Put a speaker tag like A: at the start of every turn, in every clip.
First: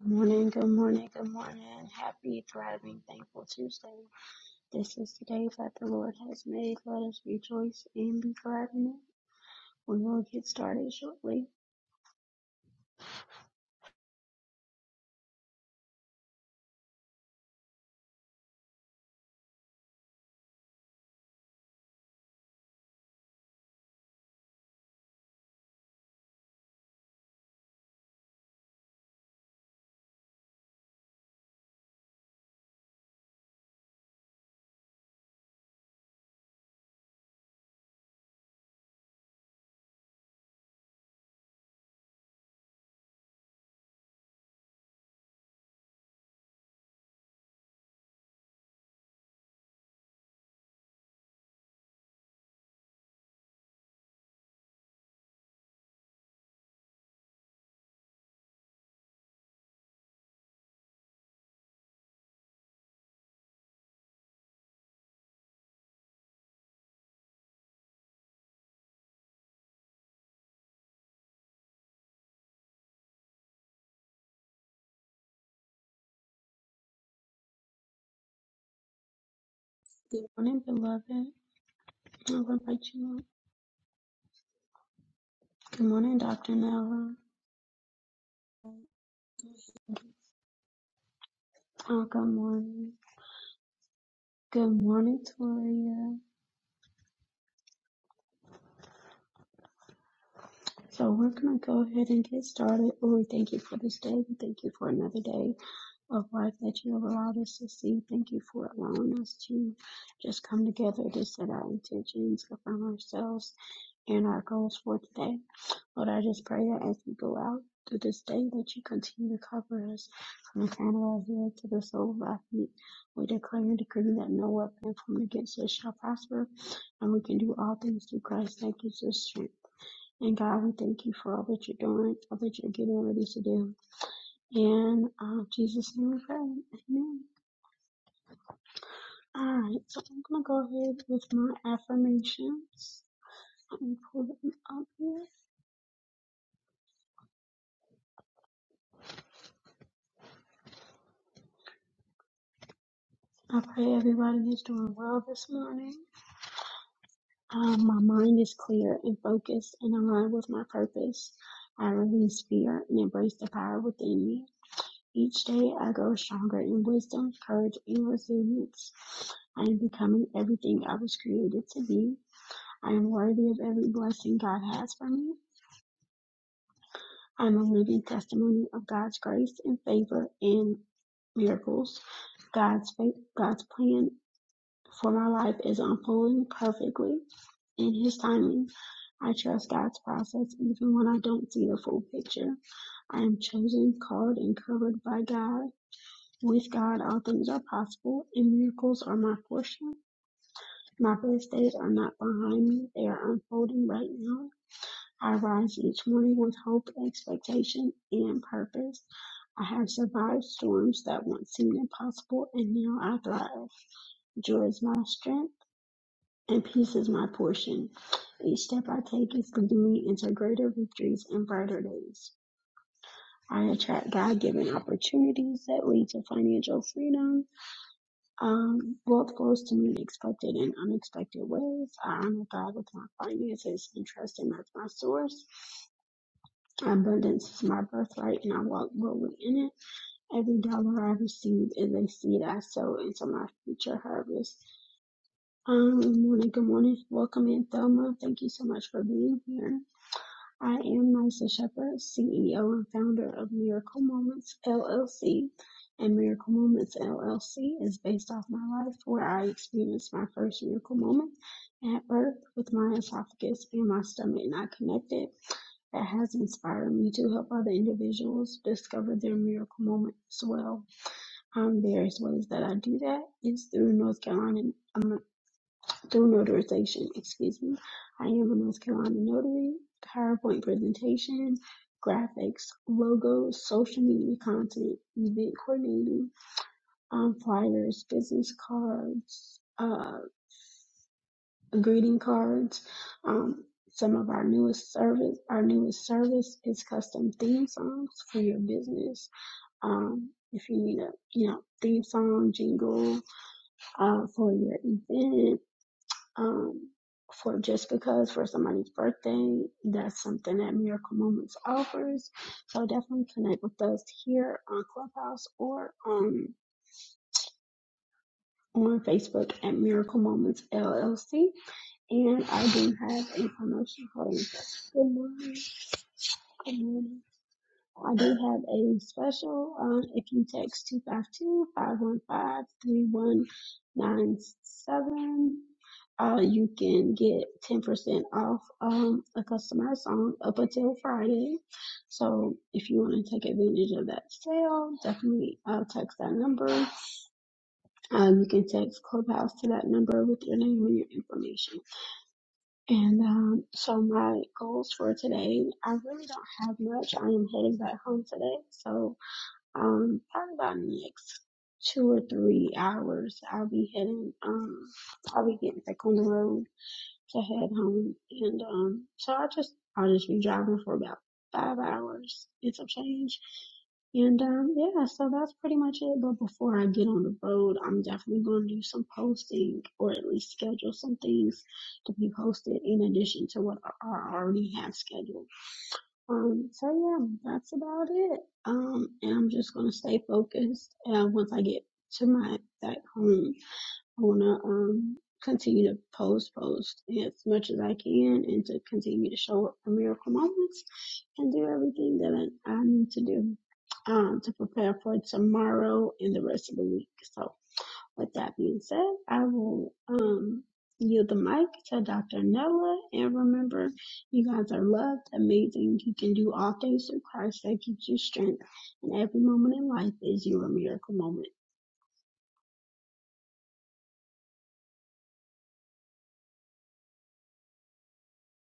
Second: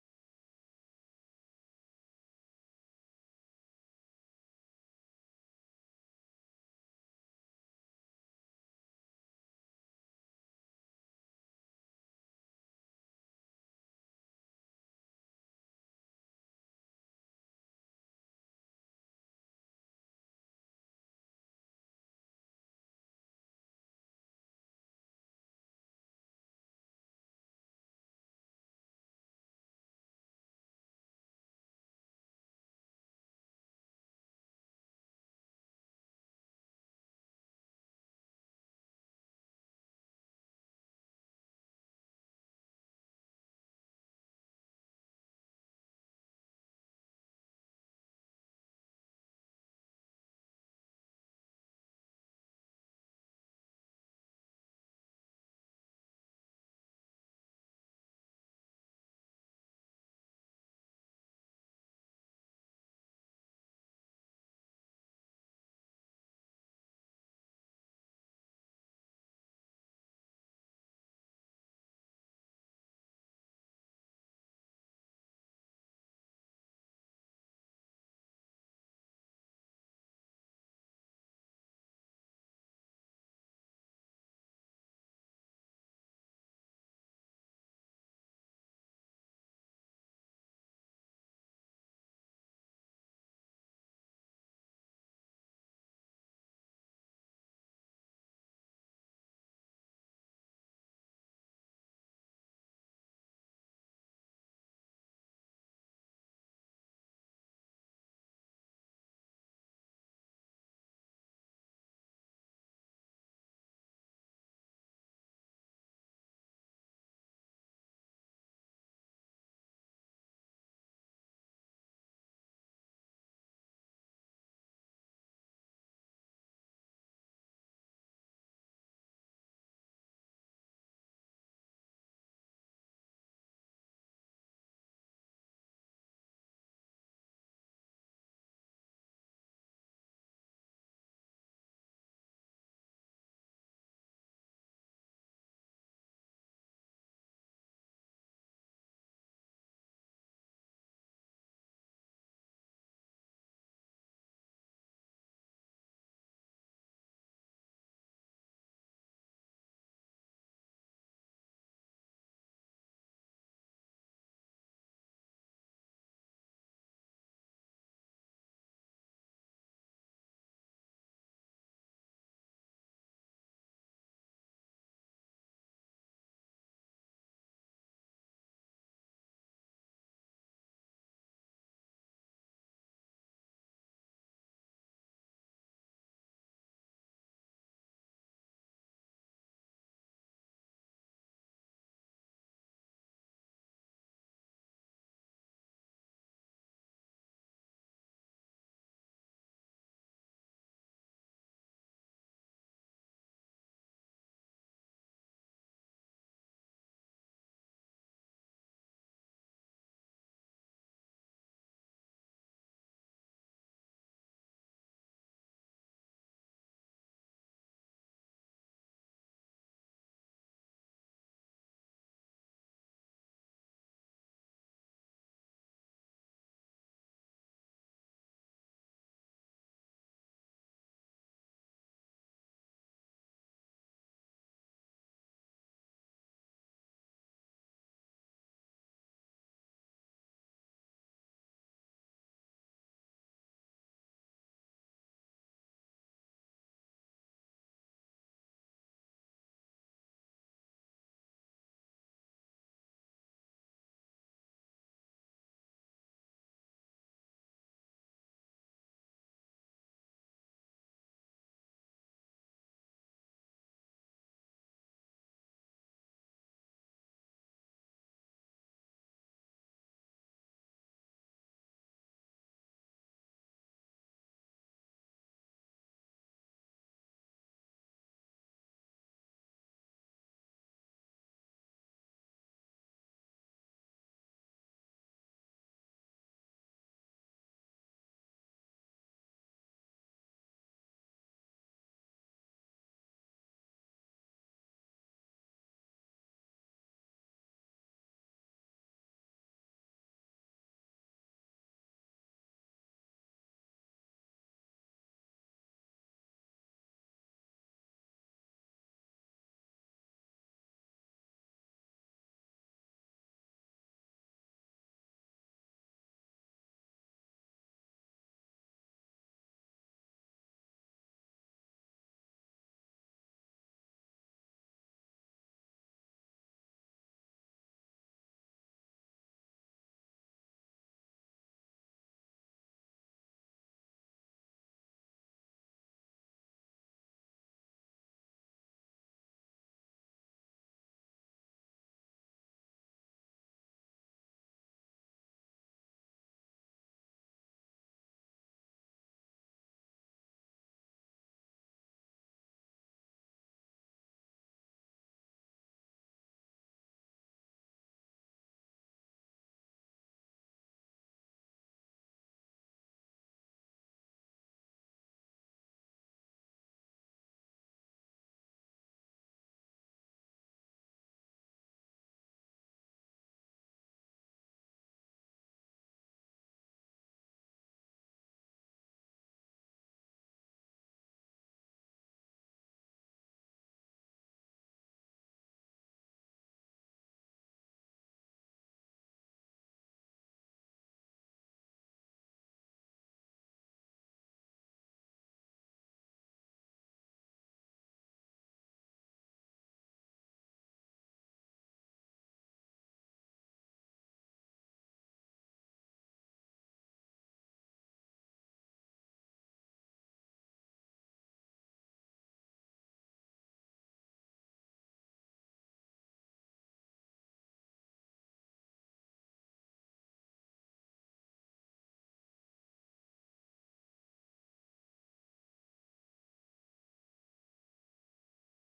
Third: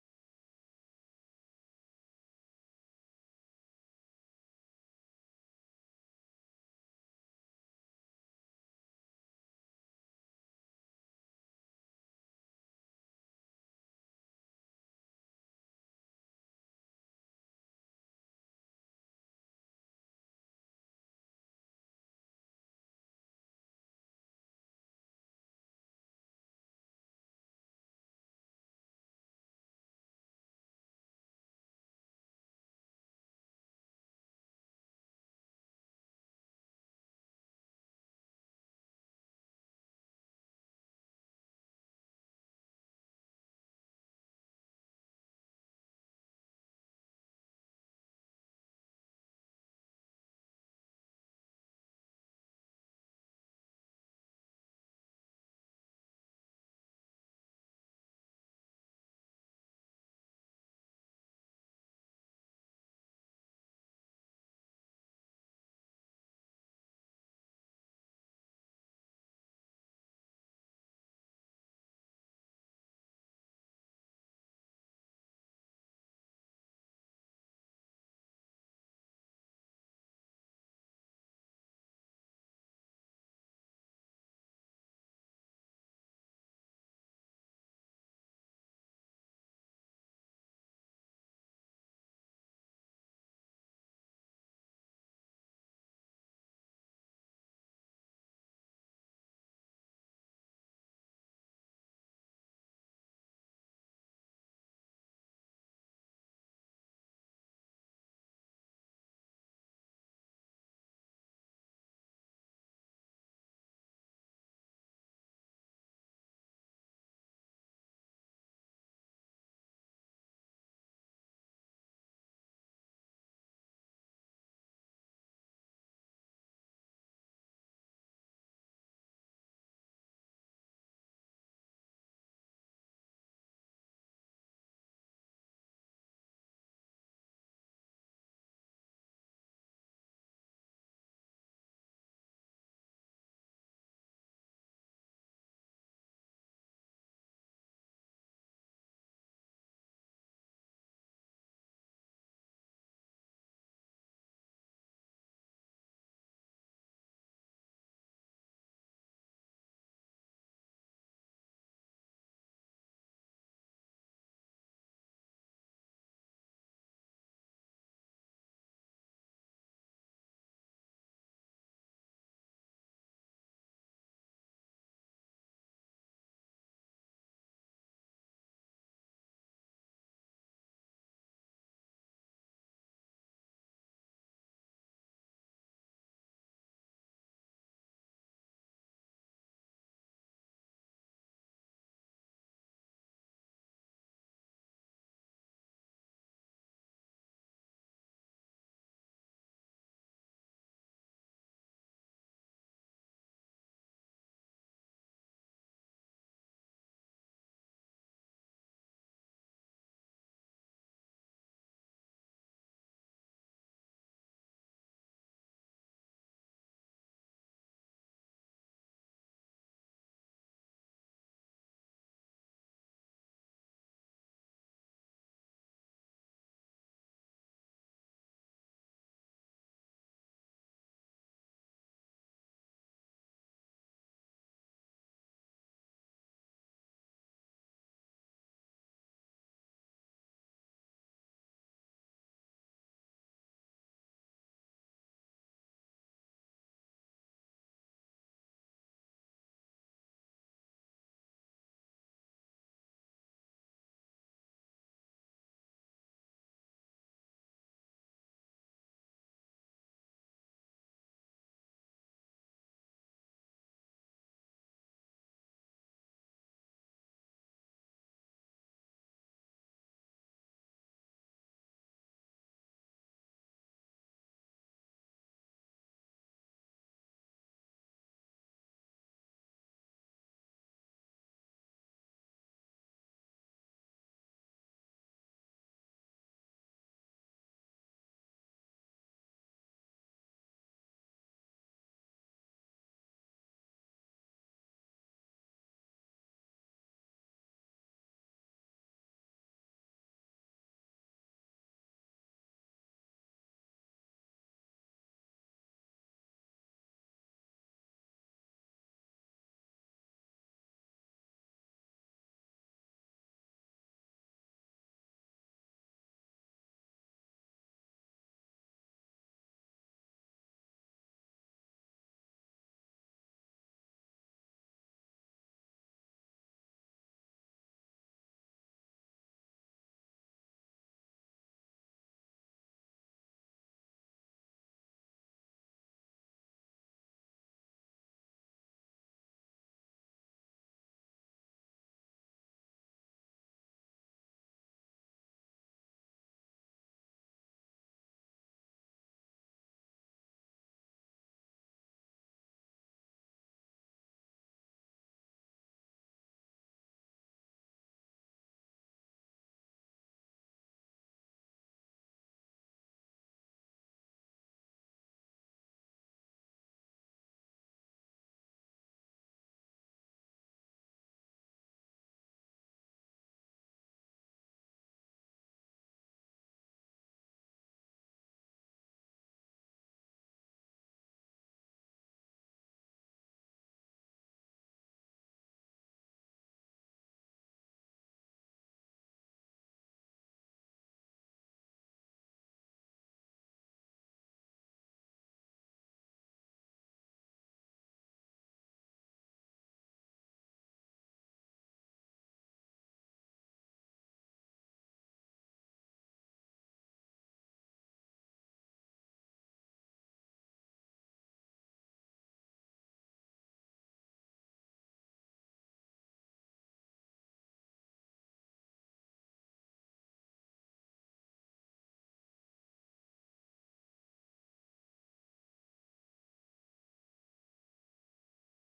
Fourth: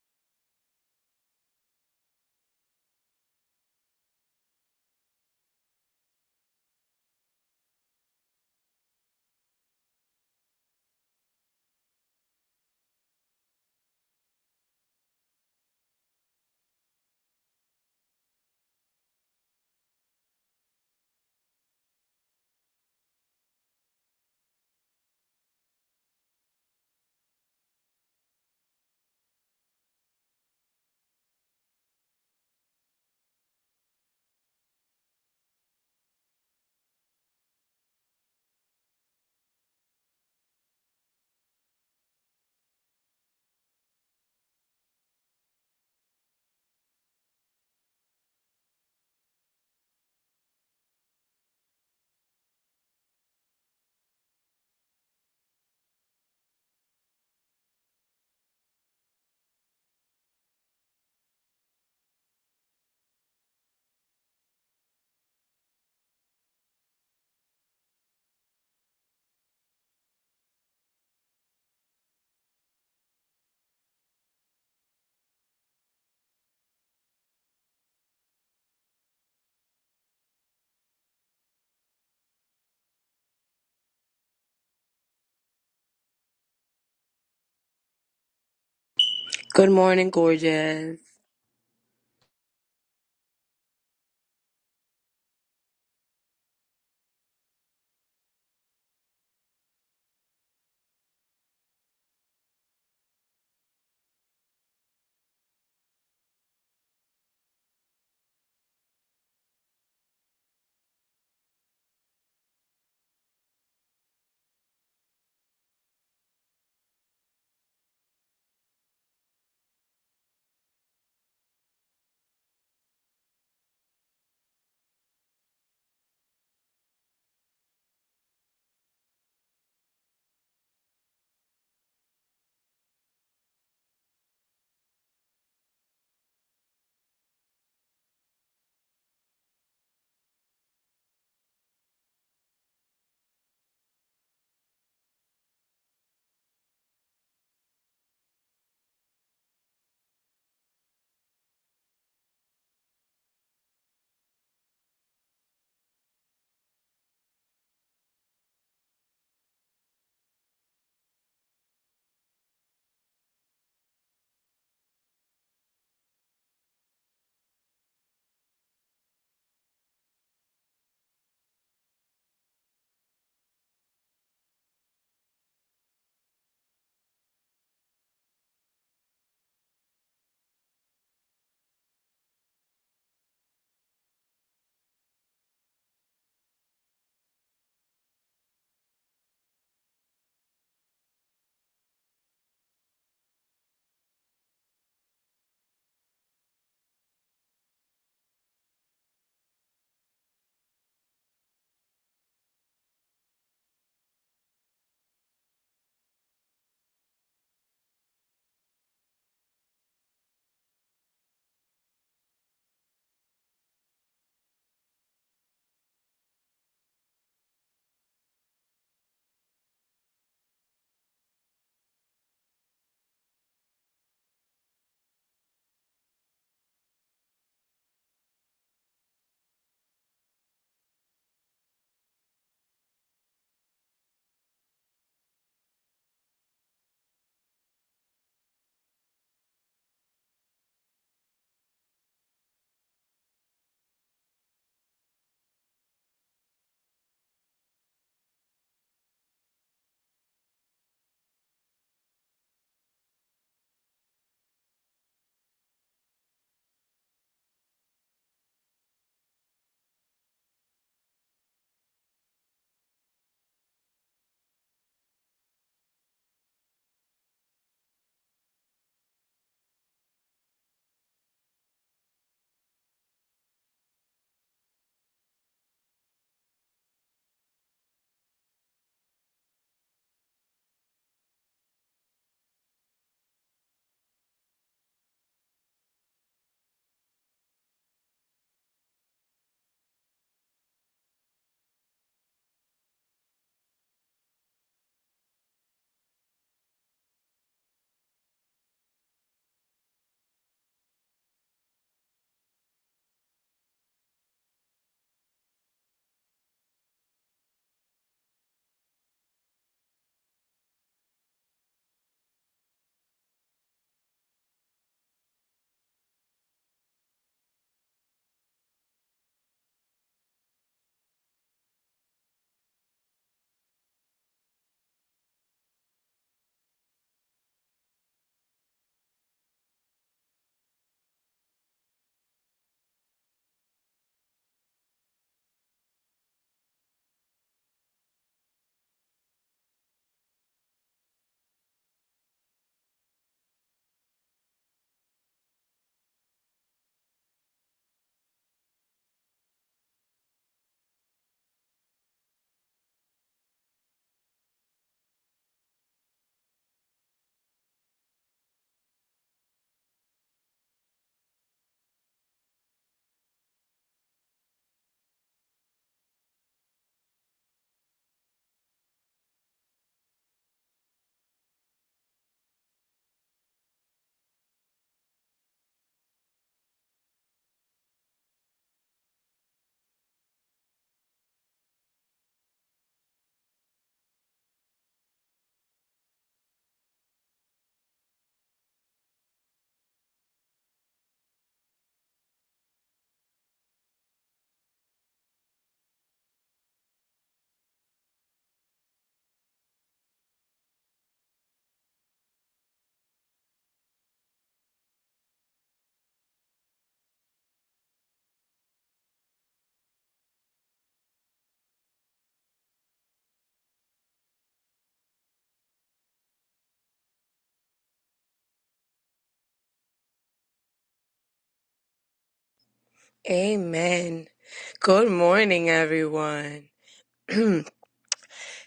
A: Good morning, good morning, good morning. Happy, thriving, thankful Tuesday. This is the day that the Lord has made. Let us rejoice and be glad in it. We will get started shortly. Good morning, beloved. I am going to invite you up. Good morning, Dr. Nella.
B: Good morning, gorgeous.
A: Oh, good morning. Good morning, Toria. So we're going to go ahead and get started. Lord, we thank you for this day. We thank you for another day. of life that you have allowed us to see. Thank you for allowing us to just come together to set our intentions, affirm ourselves and our goals for today. Lord, I just pray that as we go out through this day, that you continue to cover us from the crown of our head to the sole of our feet. We declare and decree that no weapon formed against us shall prosper, and we can do all things through Christ that gives us strength. And God, we thank you for all that you're doing, all that you're getting ready to do. And uh, Jesus' name we pray. Amen. All right, so I'm going to go ahead with my affirmations. Let me pull them up here. I pray everybody is doing well this morning. Um, my mind is clear and focused and aligned with my purpose. I release fear and embrace the power within me. Each day I grow stronger in wisdom, courage, and resilience. I am becoming everything I was created to be. I am worthy of every blessing God has for me. I'm a living testimony of God's grace and favor and miracles. God's faith, God's plan for my life is unfolding perfectly in His timing. I trust God's process even when I don't see the full picture. I am chosen, called, and covered by God. With God, all things are possible, and miracles are my portion. My best days are not behind me; they are unfolding right now. I rise each morning with hope, expectation, and purpose. I have survived storms that once seemed impossible, and now I thrive. Joy is my strength, and peace is my portion. Each step I take is leading me into greater victories and brighter days. I attract God-given opportunities that lead to financial freedom. Um, wealth flows to me in expected and unexpected ways. I honor God with my finances and trust Him as my source. Abundance is my birthright, and I walk boldly in it. Every dollar I receive is a seed I sow into my future harvest. Um, good morning, good morning. Welcome in, Thelma. Thank you so much for being here. I am Nysa Shepherd, CEO and founder of Miracle Moments LLC. And Miracle Moments LLC is based off my life where I experienced my first miracle moment at birth with my esophagus and my stomach not connected. That has inspired me to help other individuals discover their miracle moment as well. Um, various ways that I do that is through North Carolina through notarization, excuse me. I am a North Carolina notary, PowerPoint presentation, graphics, logos, social media content, event coordinating, um, flyers, business cards, uh, greeting cards. Um, some of our newest service, our newest service is custom theme songs for your business. Um, if you need a, you know, theme song, jingle, uh, for your event, um, for just because for somebody's birthday, that's something that Miracle Moments offers. So definitely connect with us here on Clubhouse or um, on Facebook at Miracle Moments LLC. And I do have a promotion for you. Good morning. Good morning. I do have a special. Um, if you text two five two five one five three one nine seven, uh, you can get 10% off um, a customer song up until Friday. So if you want to take advantage of that sale, definitely uh, text that number. Uh, you can text Clubhouse to that number with your name and your information. And um, so my goals for today, I really don't have much. I am heading back home today. So um, probably about next two or three hours, I'll be heading. Um, I'll be getting back on the road to head home, and um, so I just I'll just be driving for about five hours and some change. And um, yeah, so that's pretty much it. But before I get on the road, I'm definitely going to do some posting or at least schedule some things to be posted in addition to what I I already have scheduled. Um, so yeah, that's about it. Um, and I'm just gonna stay focused. And once I get to my back home, I wanna um continue to post, post as much as I can, and to continue to show up for miracle moments, and do everything that I, I need to do um to prepare for tomorrow and the rest of the week. So with that being said, I will um yield the mic to Dr. Nella. And remember, you guys are loved, amazing. You can do all things through Christ that gives you strength. And every moment in life is your miracle moment.
B: Amen. Good morning, everyone.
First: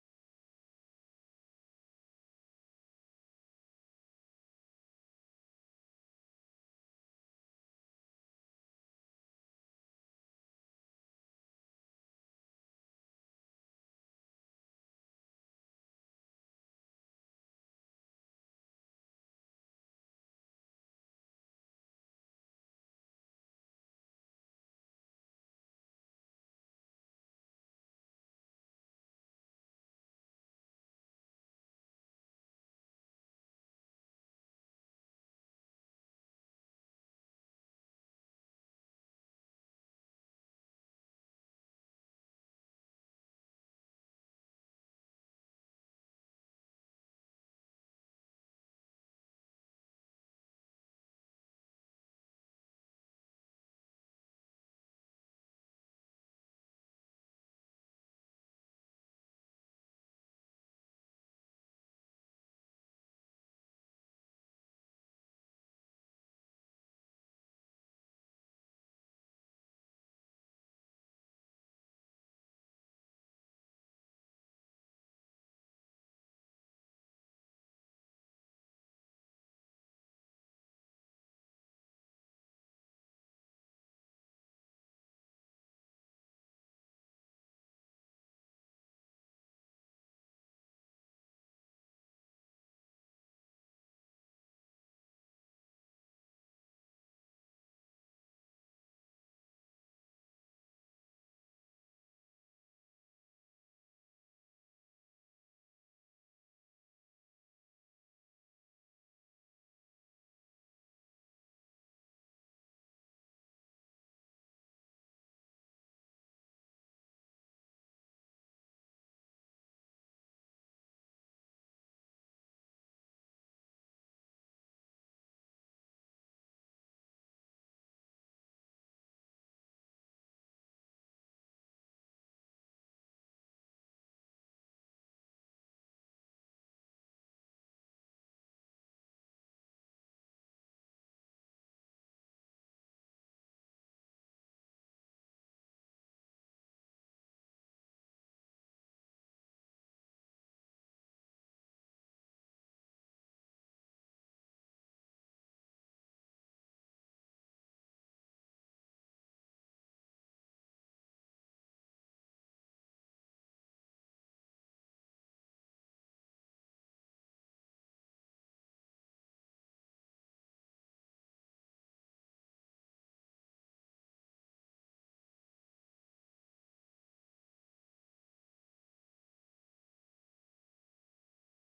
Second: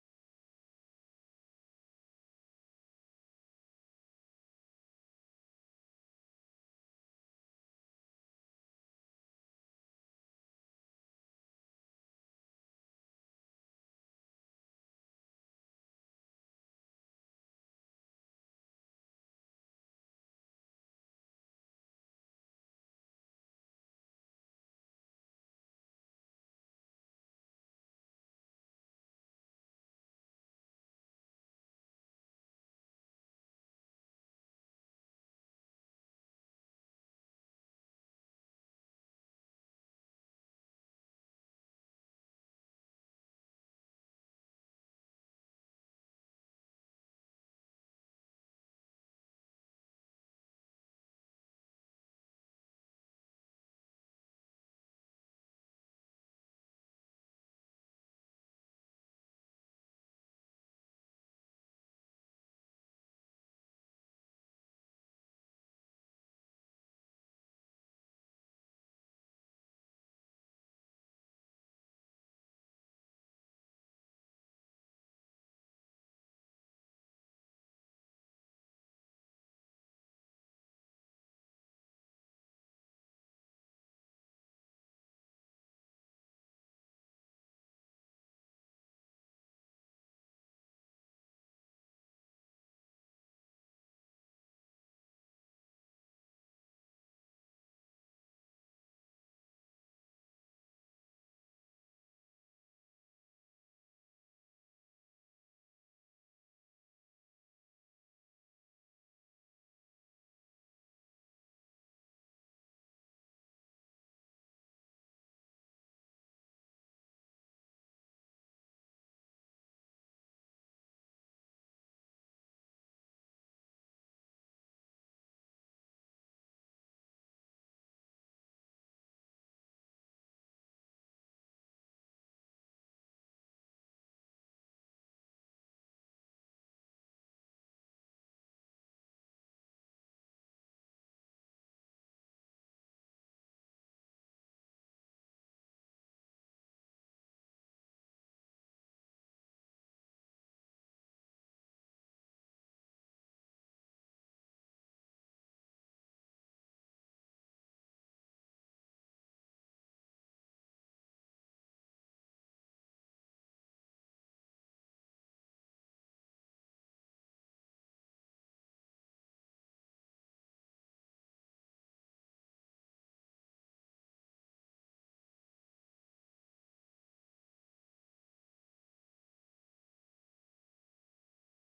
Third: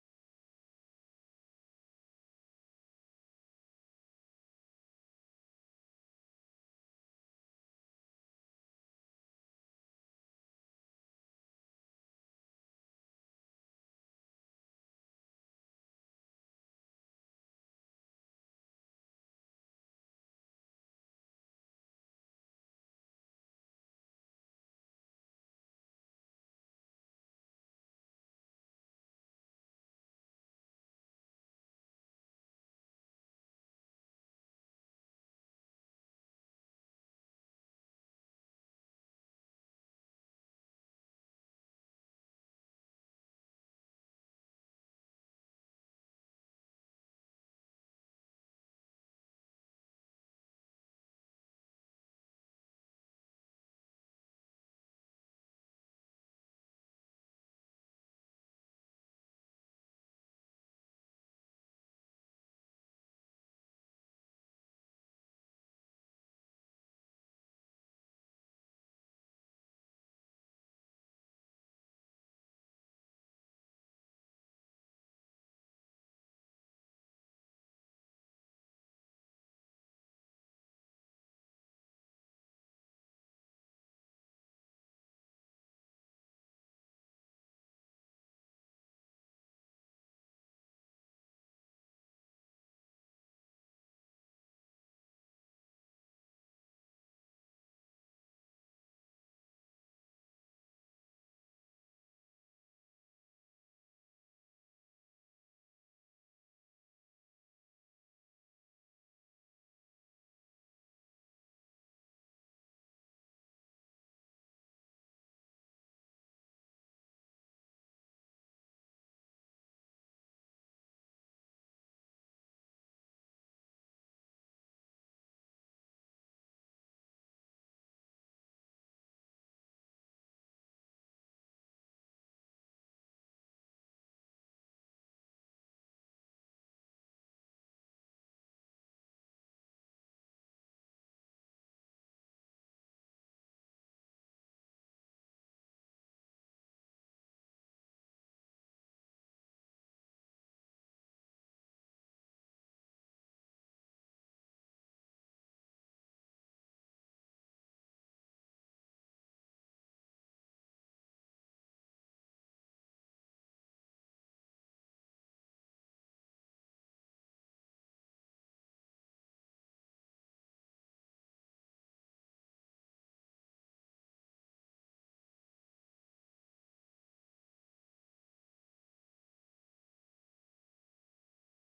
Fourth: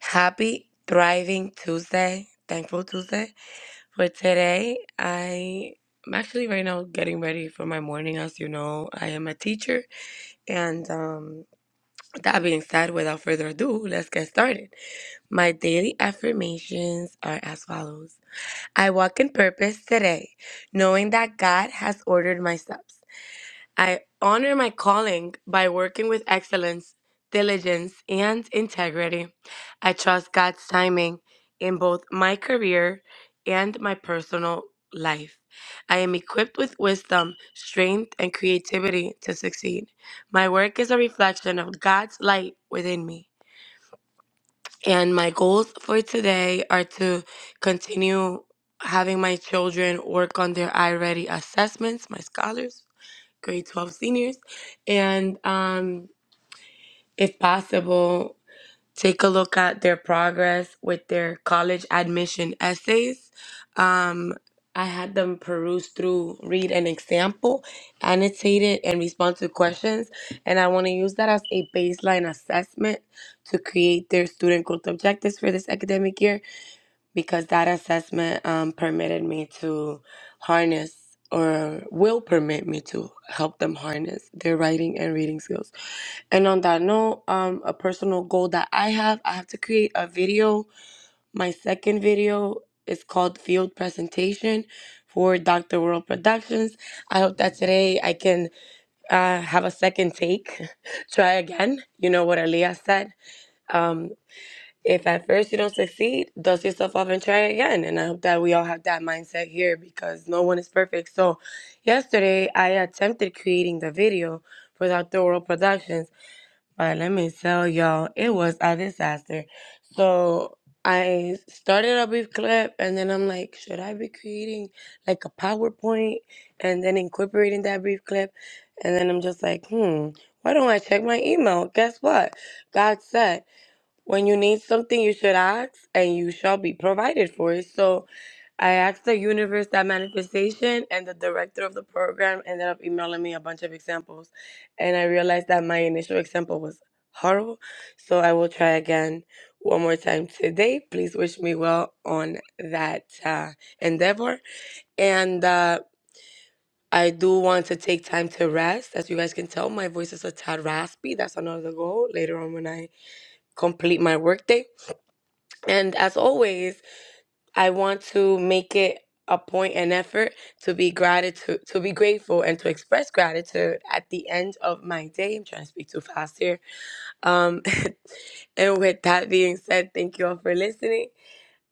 B: Happy Thriving Tuesday, Thankful Tuesday. For today, I am actually right now getting ready for my morning. As you know, I am a teacher. And um, that being said, without further ado, let's get started. My daily affirmations are as follows I walk in purpose today, knowing that God has ordered my steps. I honor my calling by working with excellence, diligence, and integrity. I trust God's timing in both my career and my personal life. I am equipped with wisdom, strength, and creativity to succeed. My work is a reflection of God's light within me. And my goals for today are to continue having my children work on their iReady assessments, my scholars grade 12 seniors. And um, if possible, take a look at their progress with their college admission essays. Um, I had them peruse through, read an example, annotate it, and respond to questions. And I want to use that as a baseline assessment to create their student growth objectives for this academic year because that assessment um, permitted me to harness or will permit me to help them harness their writing and reading skills. And on that note, um, a personal goal that I have, I have to create a video. My second video is called Field Presentation for Dr. World Productions. I hope that today I can uh, have a second take, try again. You know what Aaliyah said. Um, if at first you don't succeed, dust yourself off and try again. And I hope that we all have that mindset here because no one is perfect. So, yesterday I attempted creating the video for Dr. World Productions, but let me tell y'all, it was a disaster. So, I started a brief clip and then I'm like, should I be creating like a PowerPoint and then incorporating that brief clip? And then I'm just like, hmm, why don't I check my email? Guess what? God said. When you need something, you should ask, and you shall be provided for it. So I asked the universe that manifestation, and the director of the program ended up emailing me a bunch of examples. And I realized that my initial example was horrible. So I will try again one more time today. Please wish me well on that uh, endeavor. And uh, I do want to take time to rest. As you guys can tell, my voice is a tad raspy. That's another goal later on when I complete my workday and as always, I want to make it a point and effort to be gratitude to be grateful and to express gratitude at the end of my day. I'm trying to speak too fast here. Um and with that being said, thank you all for listening.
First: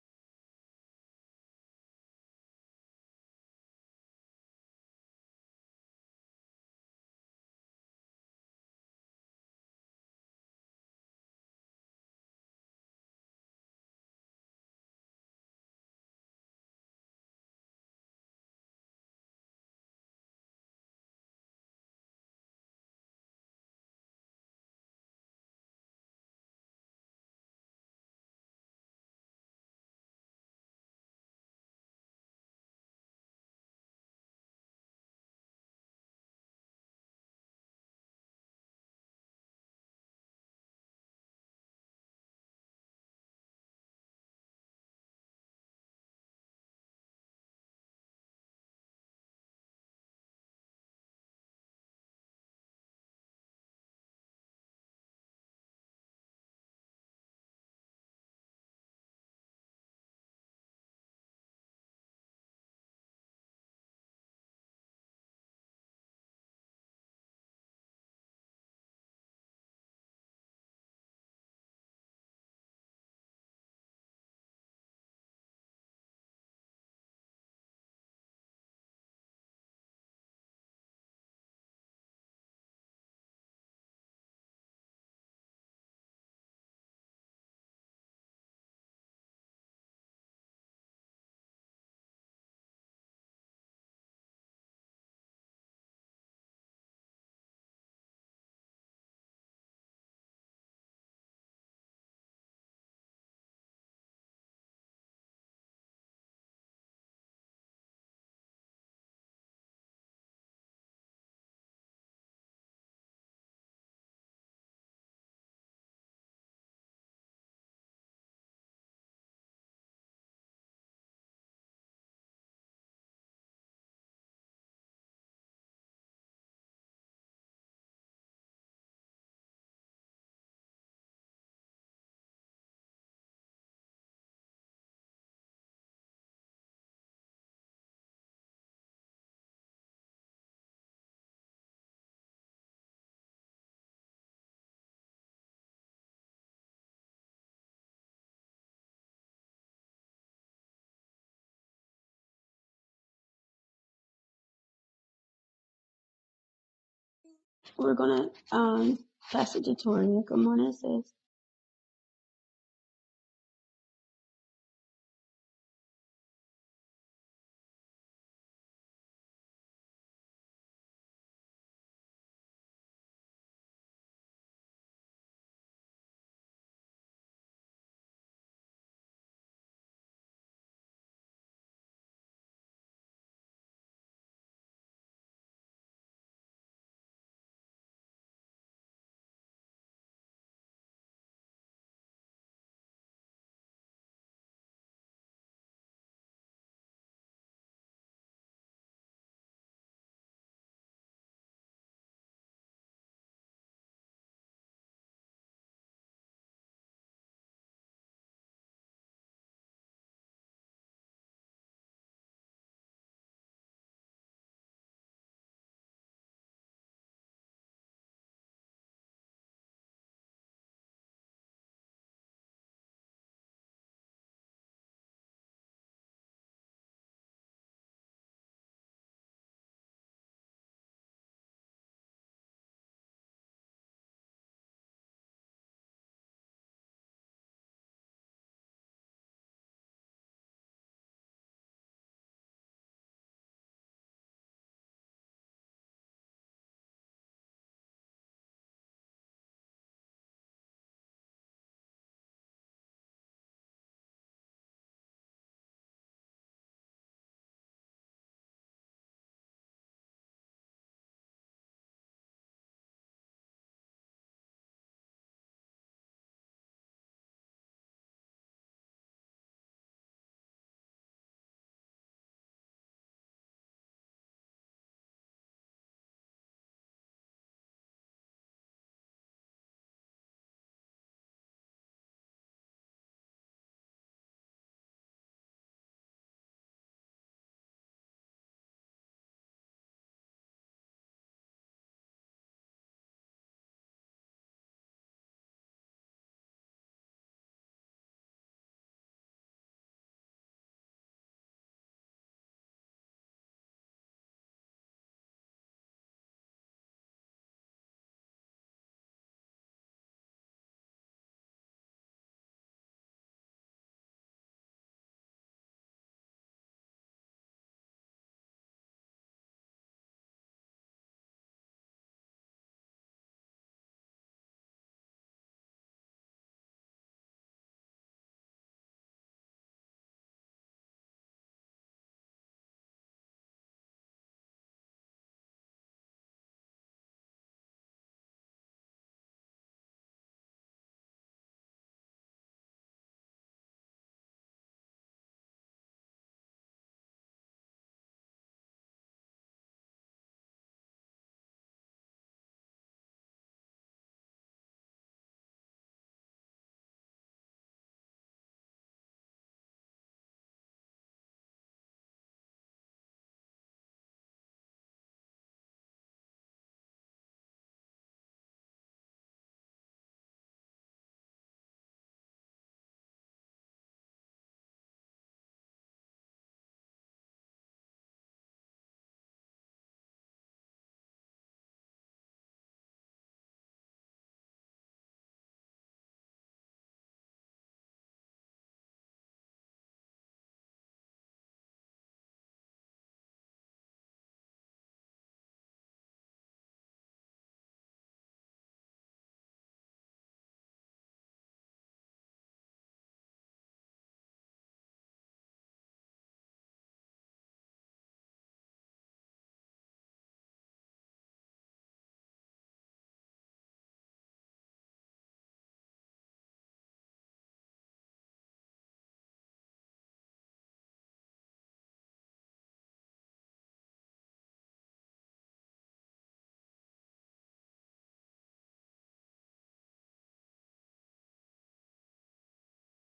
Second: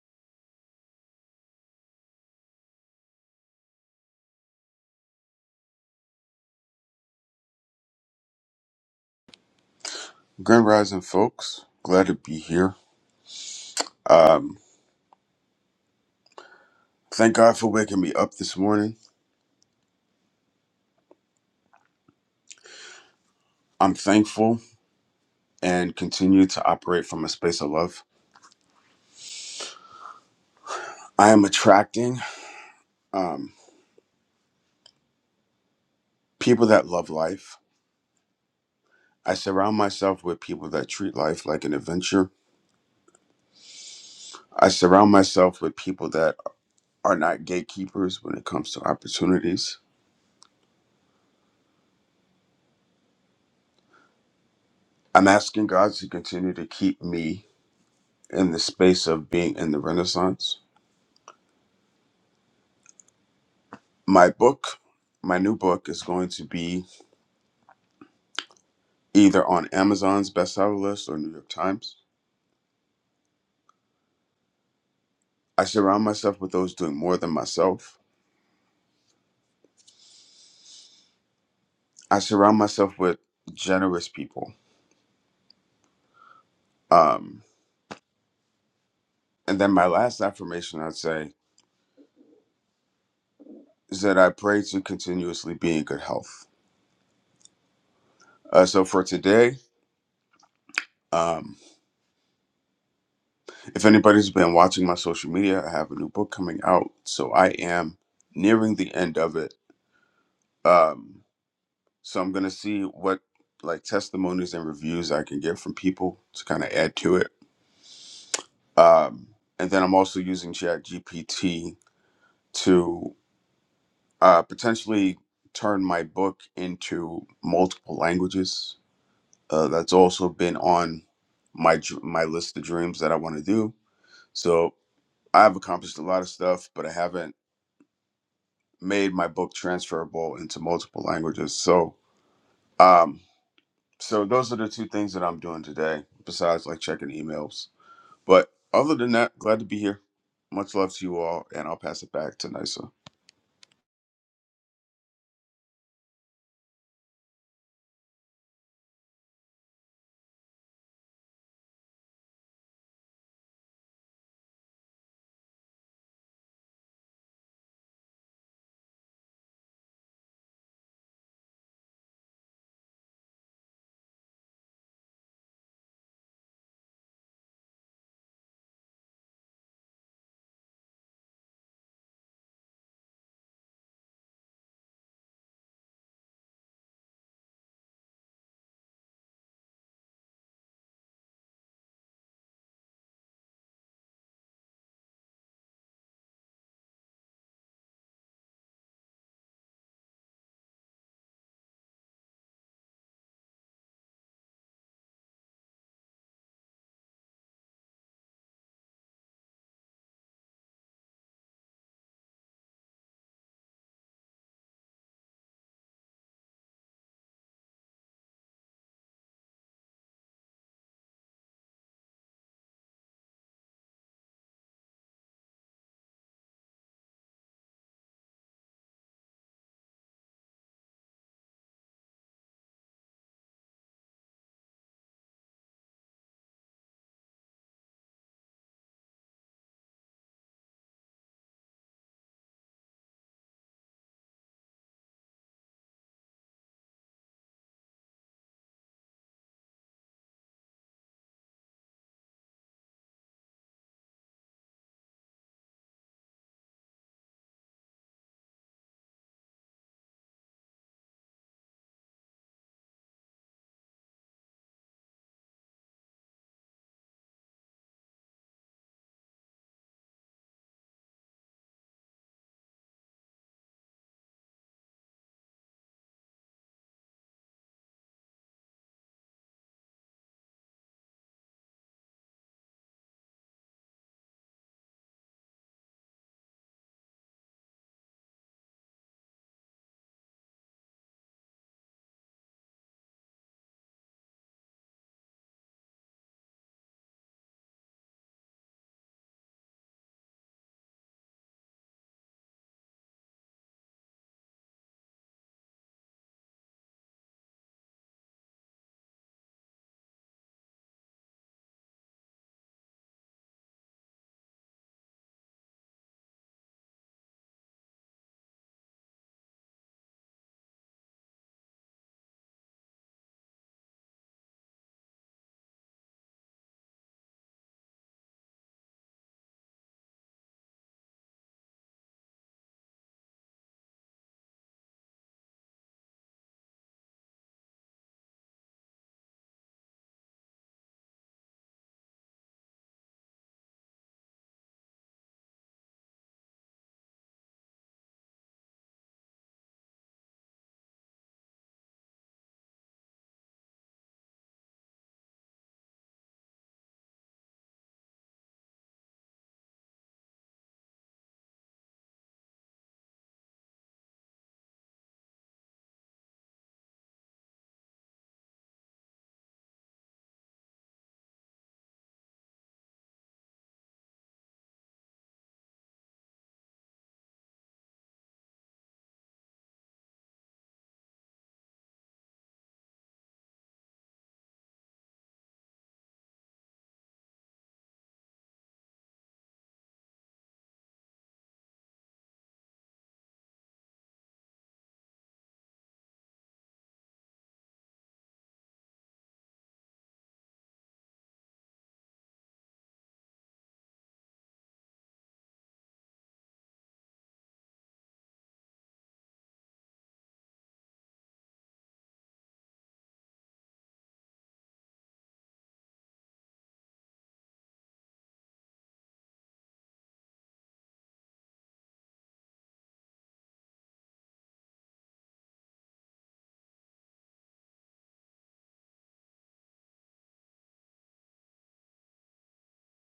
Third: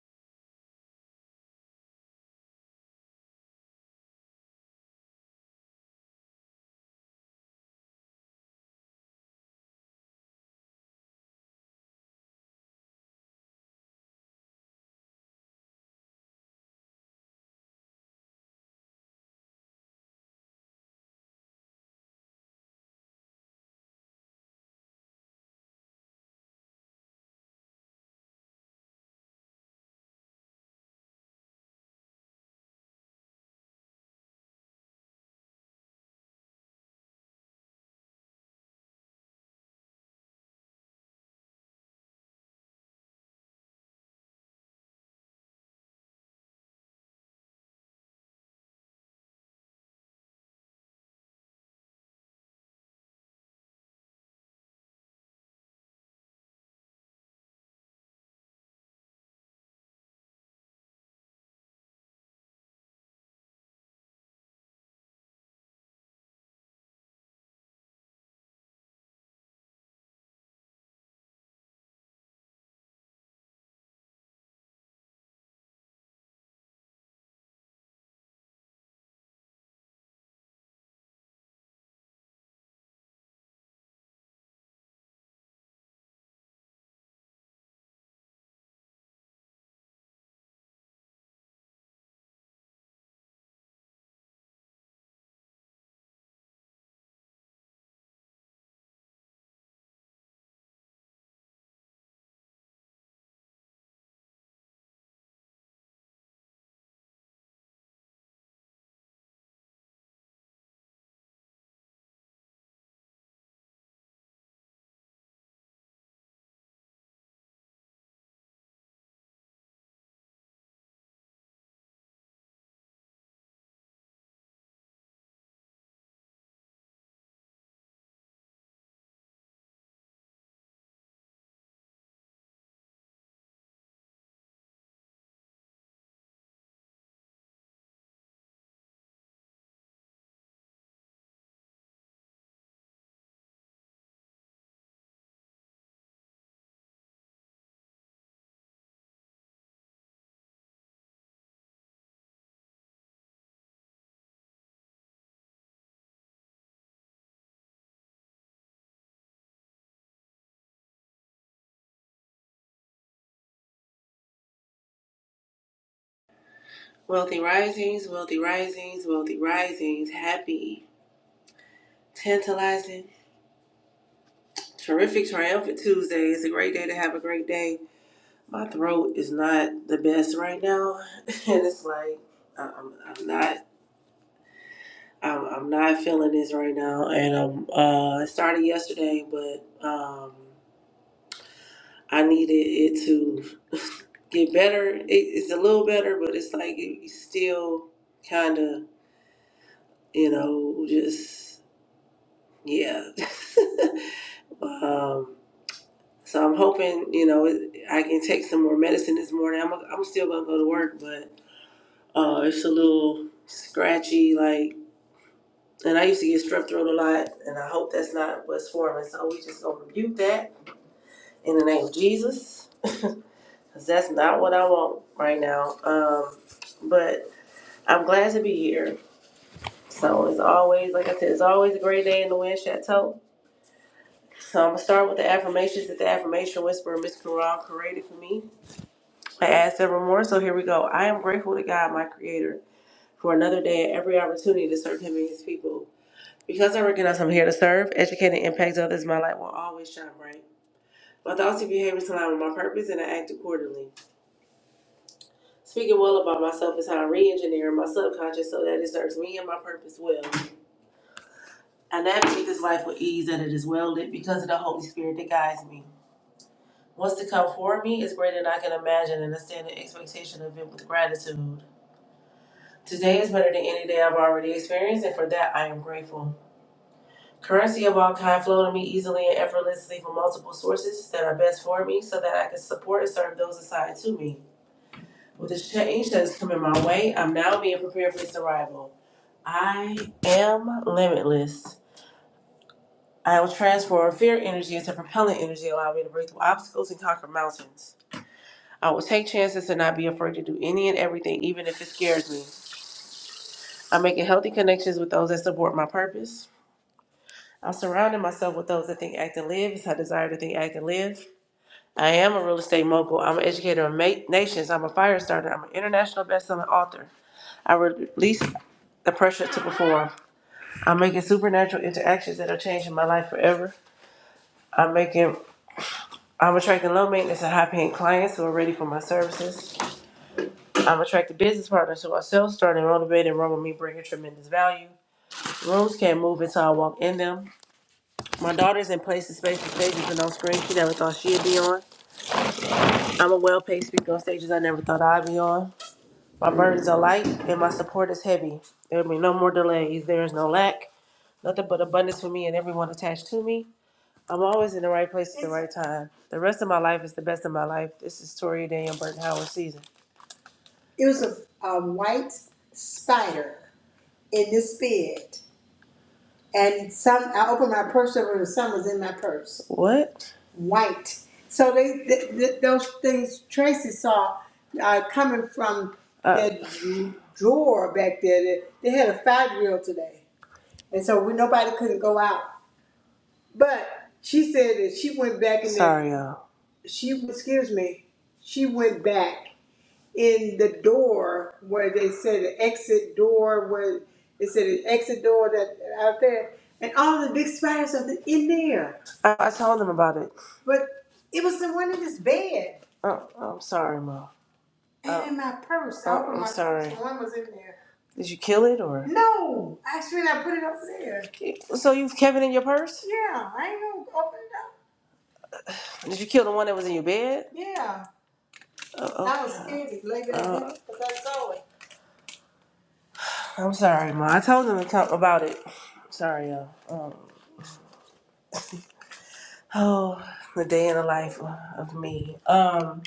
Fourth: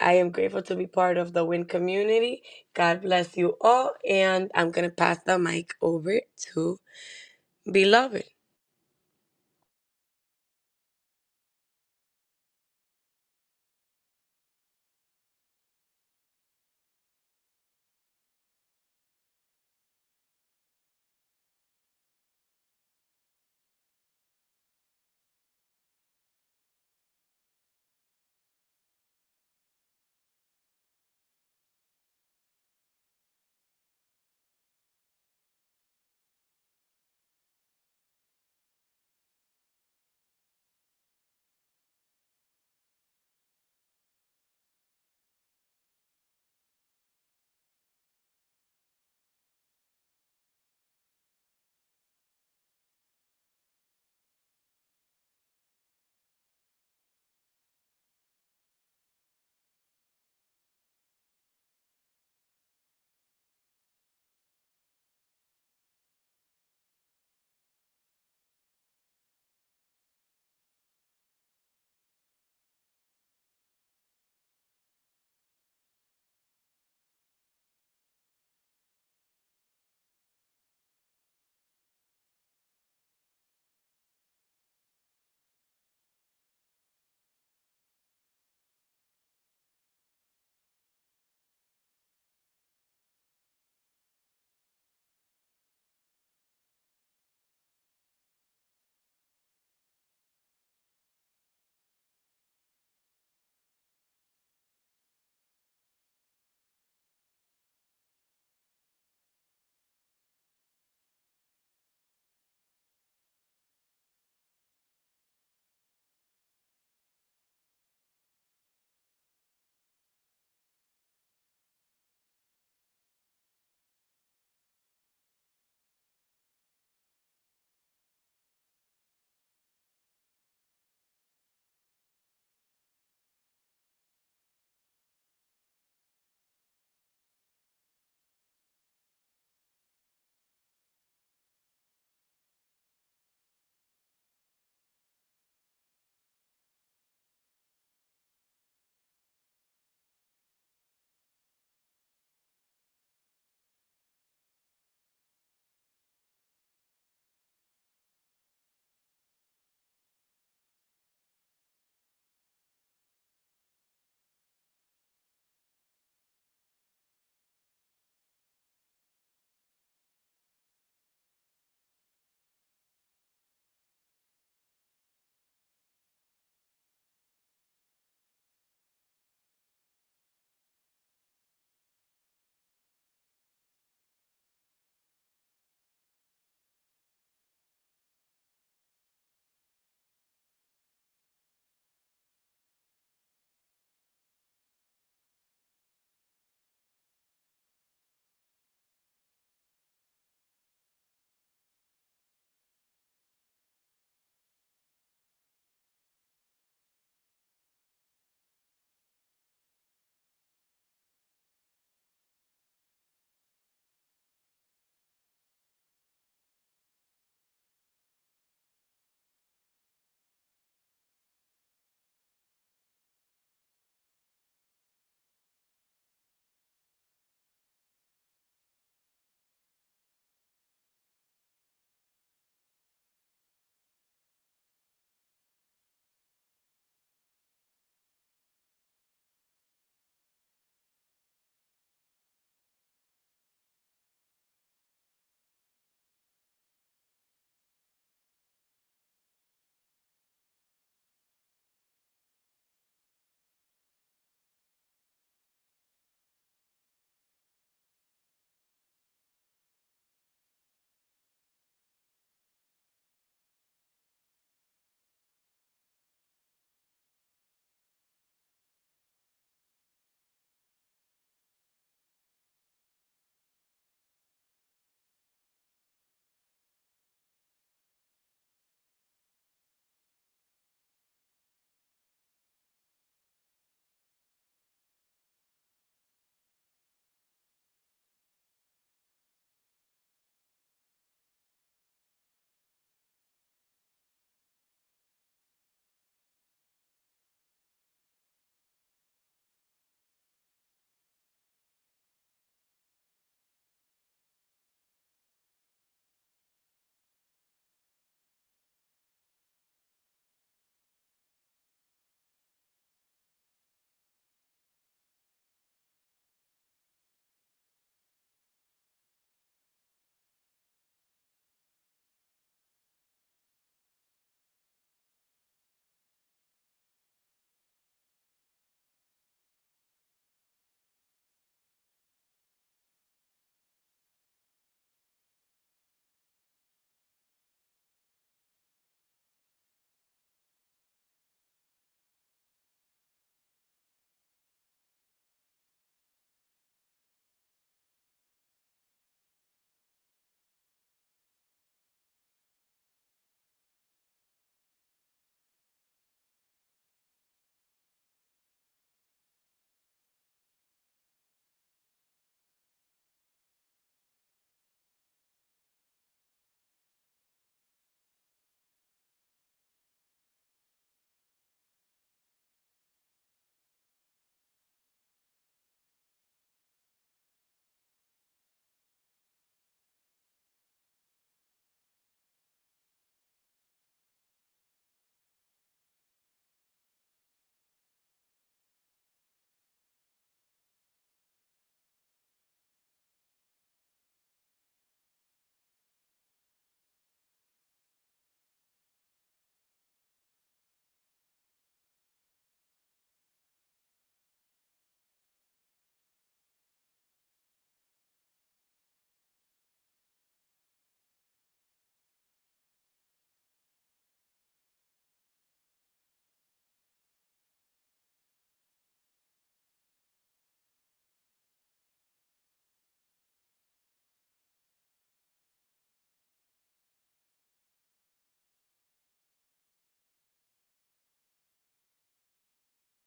B: I am grateful to be part of the WIN community. God bless you all and I'm gonna pass the mic over to beloved.
C: Grand Rising, folks. Glad to be here. Thank God for waking me up this morning. I'm thankful and continue to operate from a space of love. I am attracting um, people that love life. I surround myself with people that treat life like an adventure. I surround myself with people that are not gatekeepers when it comes to opportunities. I'm asking God to continue to keep me in the space of being in the Renaissance. My book, my new book, is going to be either on Amazon's bestseller list or New York Times. I surround myself with those doing more than myself. I surround myself with generous people. Um, and then my last affirmation I'd say is that I pray to continuously be in good health. Uh, so for today, um, if anybody's been watching my social media, I have a new book coming out. So I am nearing the end of it. Um, so I'm going to see what like testimonies and reviews I can get from people to kind of add to it Um, and then I'm also using ChatGPT to uh, potentially turn my book into multiple languages. Uh, that's also been on my dr- my list of dreams that I want to do. So I've accomplished a lot of stuff, but I haven't made my book transferable into multiple languages. So um, so those are the two things that I'm doing today, besides like checking emails. But other than that, glad to be here. Much love to you all, and I'll pass it back to Nisa.
A: We're gonna um pass it to Tori. Good morning, sis.
D: Wealthy risings, wealthy risings, wealthy risings. Happy, tantalizing, terrific, triumphant Tuesday. It's a great day to have a great day. My throat is not the best right now, and it's like I- am I'm not. I'm, I'm not feeling this right now, and um, uh, it started yesterday, but um, I needed it to get better. It, it's a little better, but it's like it, it's still kind of, you know, just yeah. Um, so I'm hoping, you know, it- I can take some more medicine this morning. I'm, I'm still gonna go to work, but uh, it's a little scratchy, like, and I used to get strep throat a lot, and I hope that's not what's forming. So we just gonna rebuke that in the name of Jesus, because that's not what I want right now. Um, but I'm glad to be here. So it's always, like I said, it's always a great day in the Wind Chateau. So I'm gonna start with the affirmations that the affirmation whisperer Miss Corral created for me. I add several more, so here we go. I am grateful to God, my Creator, for another day and every opportunity to serve Him and His people. Because I recognize I'm here to serve, educate, and impact others, my light will always shine bright. My thoughts and behaviors align with my purpose, and I act accordingly. Speaking well about myself is how I re-engineer my subconscious so that it serves me and my purpose well. I navigate this life with ease, and it is well lit because of the Holy Spirit that guides me. What's to come for me is greater than I can imagine, and I stand in expectation of it with gratitude. Today is better than any day I've already experienced, and for that I am grateful. Currency of all kind flow to me easily and effortlessly from multiple sources that are best for me so that I can support and serve those assigned to me. With this change that is coming my way, I'm now being prepared for its arrival. I am limitless. I will transform fear energy into propellant energy, allowing me to break through obstacles and conquer mountains. I will take chances and not be afraid to do any and everything, even if it scares me. I'm making healthy connections with those that support my purpose. I'm surrounding myself with those that think, act, and live. It's my desire to think, act, and live. I am a real estate mogul. I'm an educator of ma- nations. I'm a fire starter. I'm an international best-selling author. I release the pressure to perform. I'm making supernatural interactions that are changing my life forever. I'm making. I'm attracting low maintenance and high paying clients who are ready for my services. I'm attracting business partners who are self starting, motivated, and run with me, bringing tremendous value. Rooms can't move until I walk in them. My daughter's in places, spaces, stages, and on screen she never thought she'd be on. I'm a well paid speaker on stages I never thought I'd be on. My burdens are light and my support is heavy. There will be no more delays. There is no lack, nothing but abundance for me and everyone attached to me. I'm always in the right place at the right time. The rest of my life is the best of my life. This is Toria Daniel Burton Howard season. It was a, a white spider in this bed. and some I opened my purse over and some was in my purse, What? white. So they th- th- those things Tracy saw uh, coming from Uh, that drawer back there. They, they had a fire drill today, and so we, nobody couldn't go out. But she said that she went back and sorry, y'all. She excuse me. She went back in the door where they said the exit door where they said the exit door that out there and all the big spiders are in there. I, I told them about it. But it was the one in his bed Oh, I'm sorry, Mom. and Oh, in my purse. I oh, I'm my sorry. and one was in there. Did you kill it or? No, actually I put it up there. So you've kept it in your purse? Yeah, I ain't gonna open it up. Did you kill the one that was in your bed? Yeah, Oh, okay. I was okay. scared to leave it in Uh, there because I saw it. I'm sorry, Ma. I told them to talk about it. Sorry, y'all. Um, oh, the day in the life of me. Um,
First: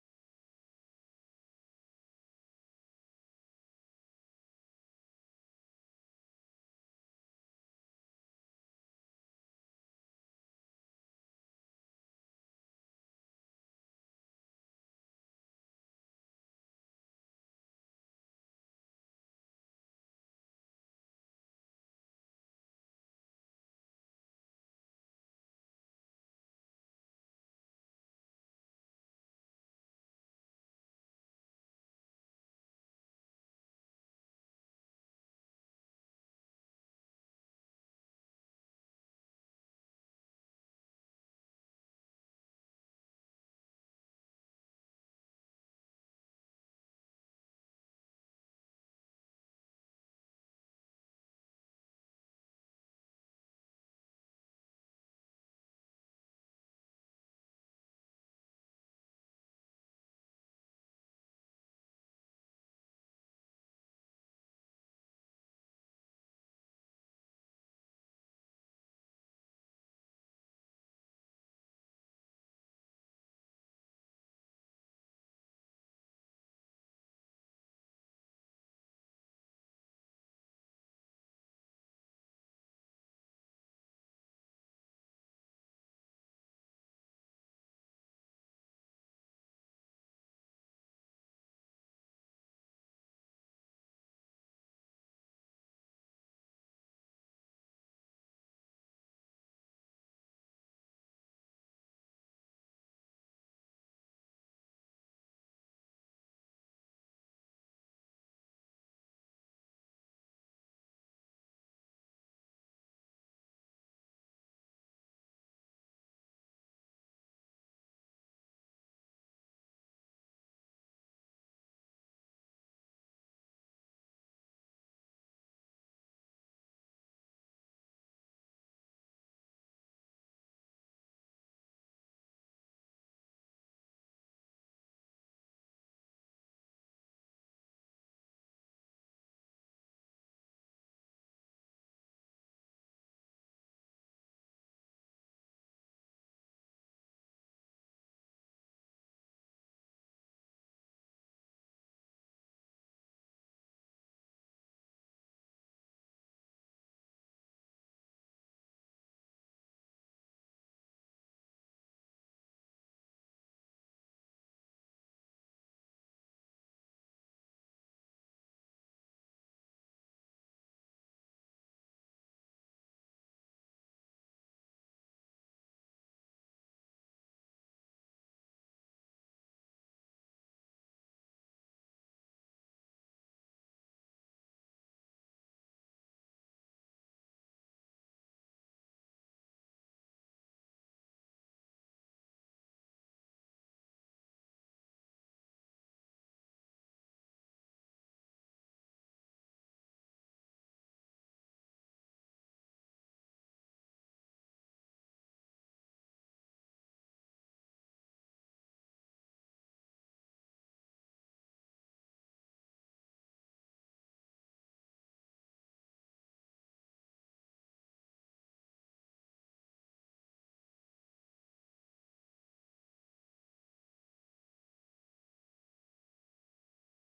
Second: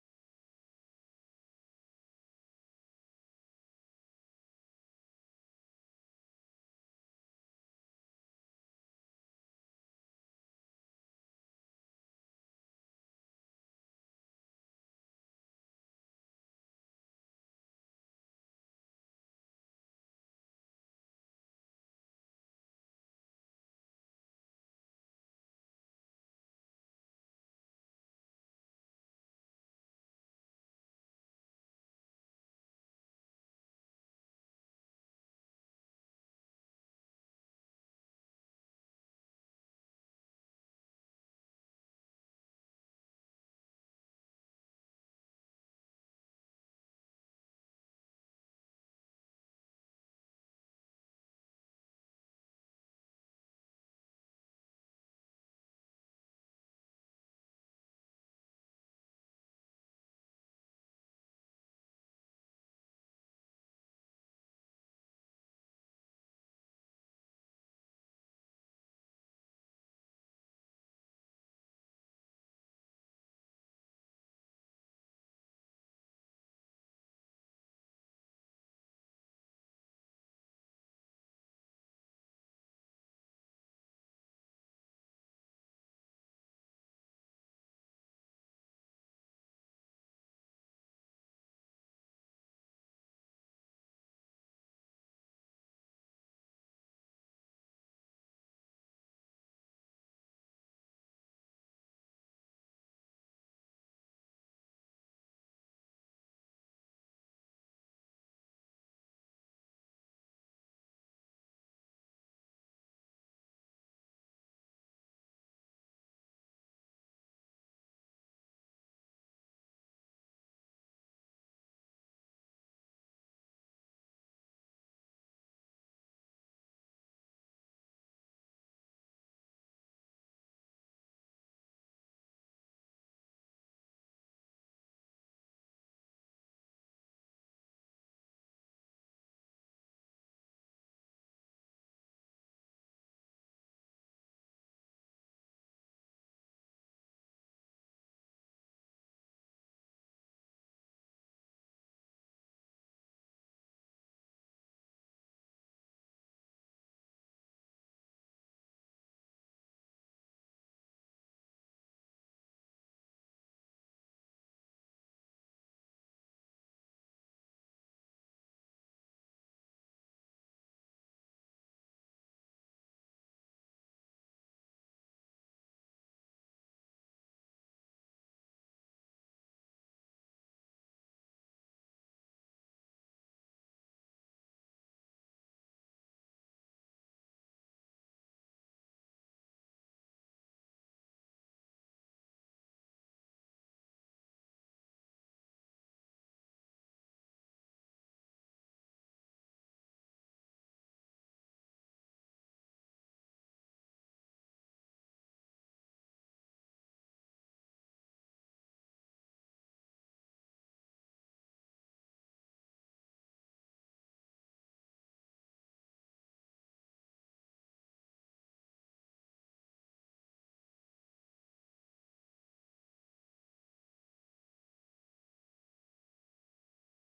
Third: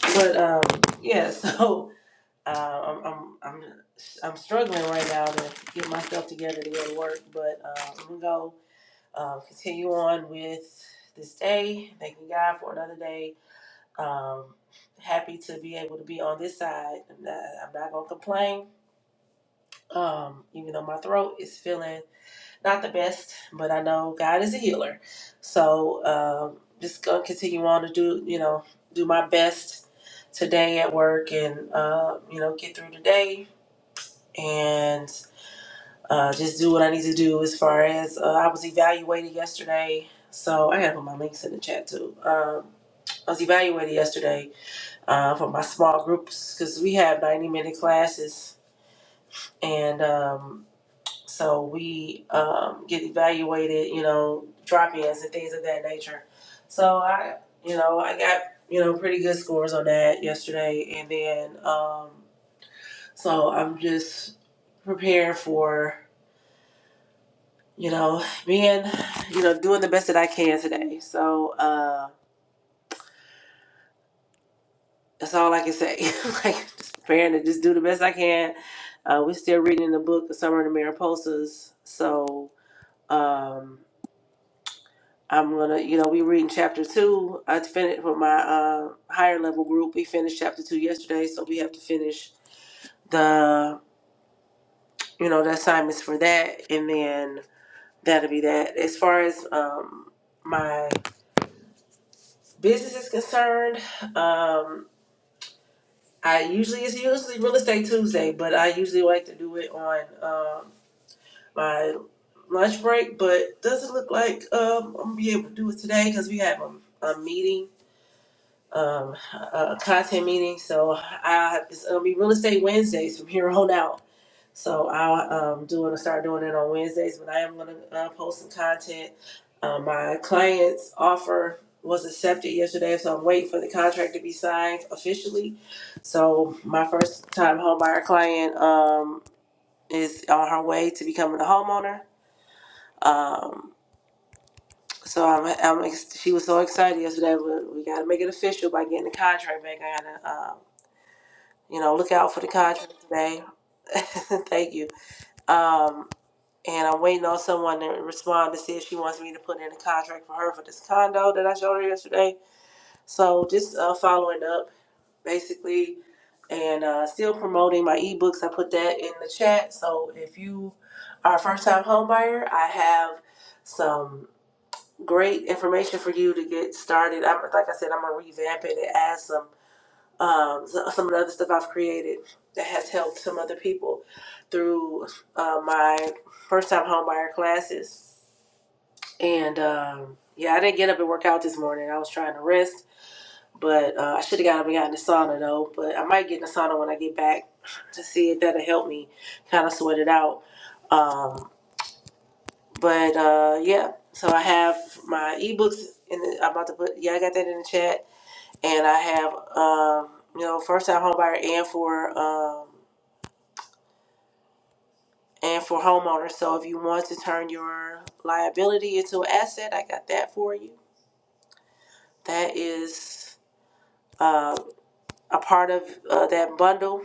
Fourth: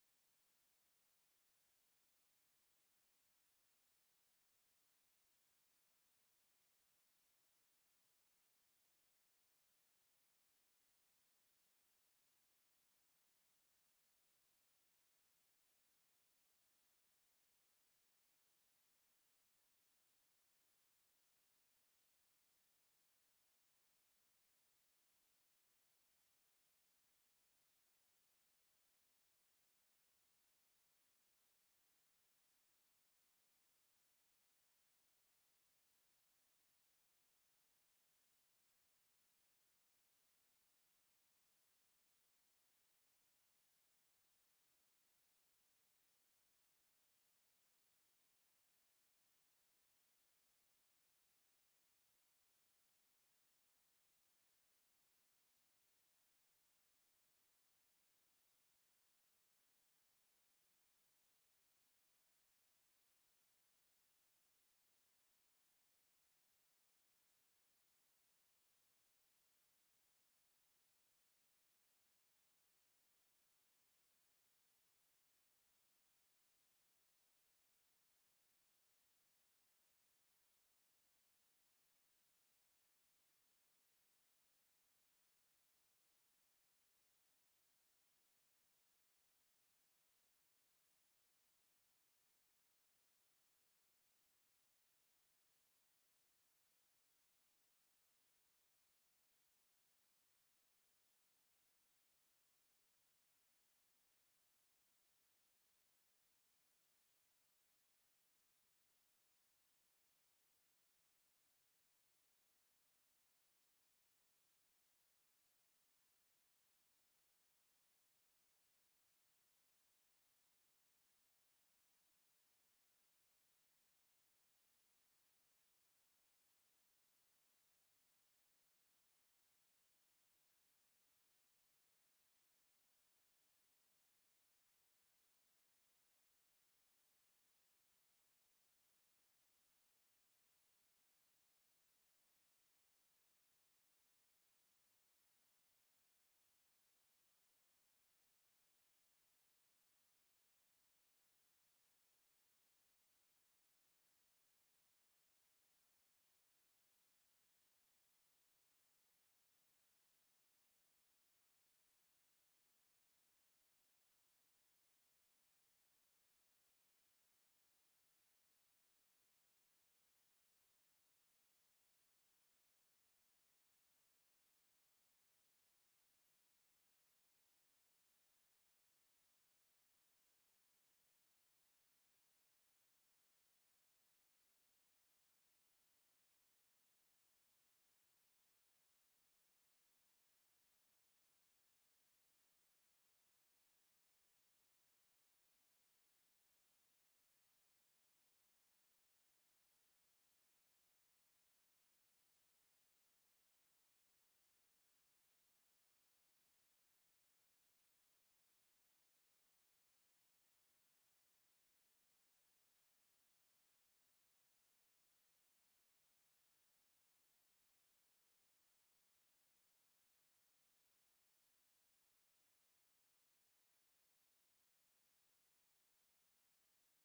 D: but um, yeah. So uh, I'm I'm I'm I'm struggling right now to get myself together to go to work. But uh, I'm gonna go uh, continue on with this day. Thanking God for another day. Um, happy to be able to be on this side. I'm not, I'm not gonna complain. Um, even though my throat is feeling. not the best, but I know God is a healer. So um, just gonna continue on to do, you know, do my best today at work and uh, you know get through the day and uh, just do what I need to do as far as uh, I was evaluated yesterday. So I gotta put my links in the chat too. Um, I was evaluated yesterday uh, for my small groups because we have ninety minute classes and. Um, So we um, get evaluated, you know, drop-ins and things of that nature. So I, you know, I got you know pretty good scores on that yesterday, and then um, so I'm just prepared for you know being you know doing the best that I can today. So uh, that's all I can say. like just preparing to just do the best I can. Uh, we're still reading the book, The Summer of the Mariposas. So. Um, I'm gonna, you know, we reading chapter two. I finished for my uh, higher level group. We finished chapter two yesterday, so we have to finish the, you know, the assignments for that, and then that'll be that. As far as um, my business is concerned, um, I usually it's usually real estate Tuesday, but I usually like to do it on um, my lunch break. But doesn't look like um, I'm gonna be able to do it today because we have a, a meeting um, uh, content meeting. So I it's gonna be real estate Wednesdays from here on out. So I'll um, do it. Start doing it on Wednesdays, but I am gonna uh, post some content. Um, my client's offer was accepted yesterday, so I'm waiting for the contract to be signed officially. So my first time home buyer client um, is on her way to becoming a homeowner. Um, so I'm, I'm ex- she was so excited yesterday. We, we got to make it official by getting the contract back. I got to. um. You know, look out for the contract today. Thank you. Um, and I'm waiting on someone to respond to see if she wants me to put in a contract for her for this condo that I showed her yesterday. So just uh, following up, basically, and uh, still promoting my ebooks. I put that in the chat. So if you are a first-time homebuyer, I have some great information for you to get started. I'm like I said, I'm gonna revamp it and add some um, so- some of the other stuff I've created that has helped some other people through uh, my first time home buyer classes. And um, yeah, I didn't get up and work out this morning. I was trying to rest, but uh, I should have got up and got in the sauna though. But I might get in the sauna when I get back to see if that'll help me kind of sweat it out. Um, but uh, yeah, so I have my ebooks in the, I'm about to put, yeah, I got that in the chat and I have um, you know first time home buyer and for um, and for homeowners. So if you want to turn your liability into an asset, I got that for you. That is uh, a part of uh, that bundle.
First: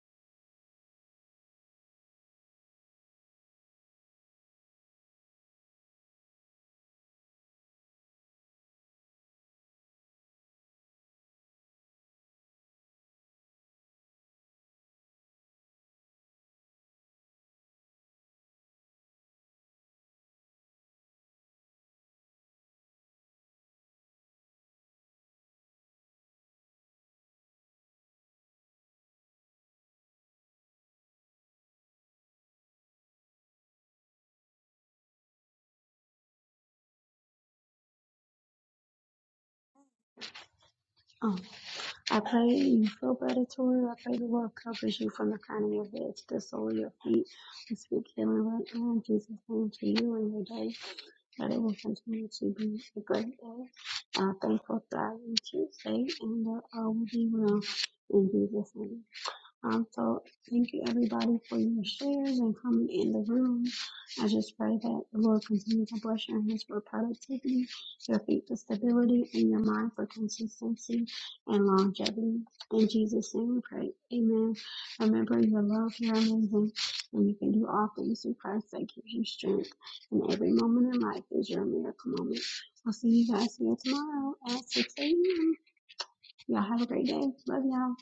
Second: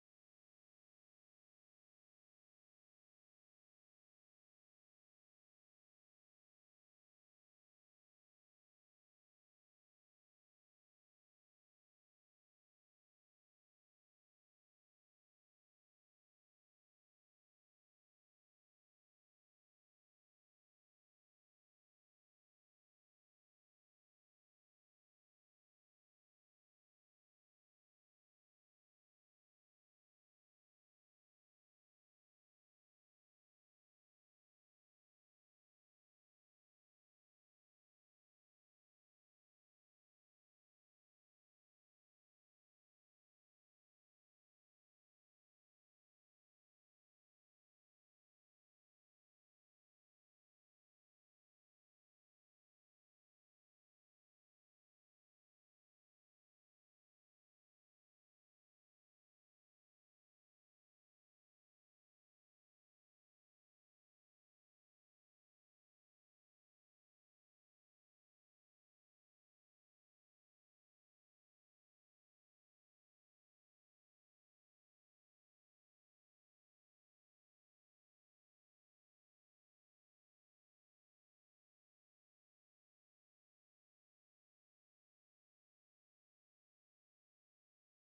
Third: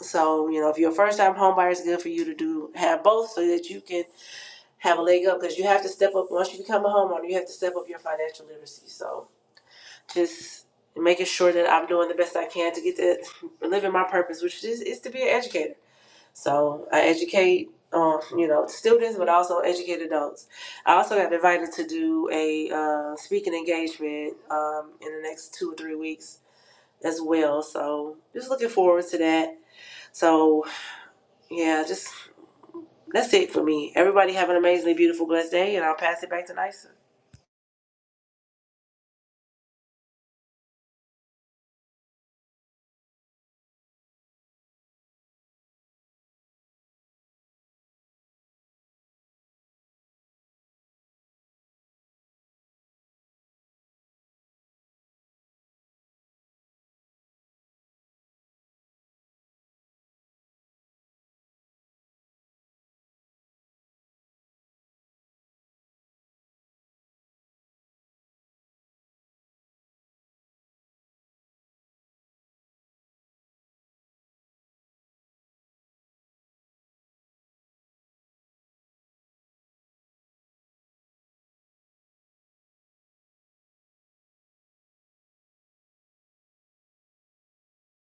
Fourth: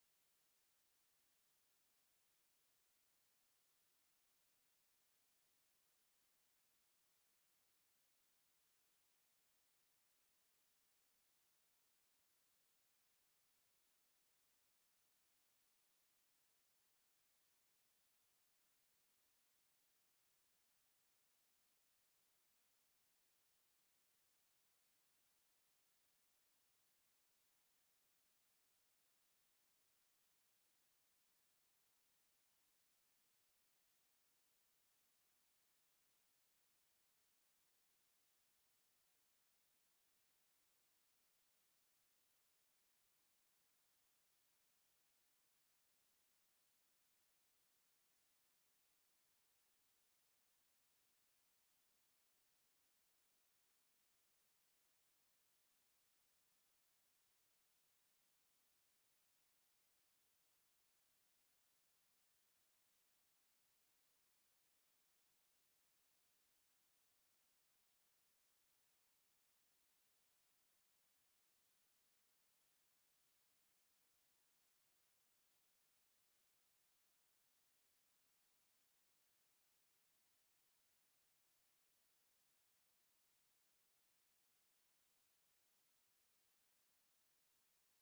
D: So you know if you're a first time home buyer, it's good for you to do have both so that you can have a leg up because you have to step up once you become a homeowner. You have to step up your financial literacy. So just making sure that I'm doing the best I can to get to living my purpose, which is, is to be an educator. So I educate, um, you know, students, but also educate adults. I also got invited to do a uh, speaking engagement um, in the next two or three weeks as well. So just looking forward to that. So yeah, just that's it for me. Everybody have an amazingly beautiful, blessed day, and I'll pass it back to Nysa.
A: Oh, I pray you feel better, Tori. I pray the Lord covers you from the crown of your head to the sole of your feet. I speak healing right now in Jesus' name to you and your day. that it will continue to be a great day. Uh, thankful, thriving Tuesday, and uh, uh, we'll be well in Jesus' name. Um, so thank you everybody for your shares and coming in the room. I just pray that the Lord continues to bless your hands for productivity, your feet for stability, and your mind for consistency and longevity. In Jesus' name we pray. Amen. Remember your love, you're amazing, and you can do all things through Christ that gives you strength. And every moment in life is your miracle moment. I'll see you guys here tomorrow at 6 a.m. Y'all have a great day. Love y'all.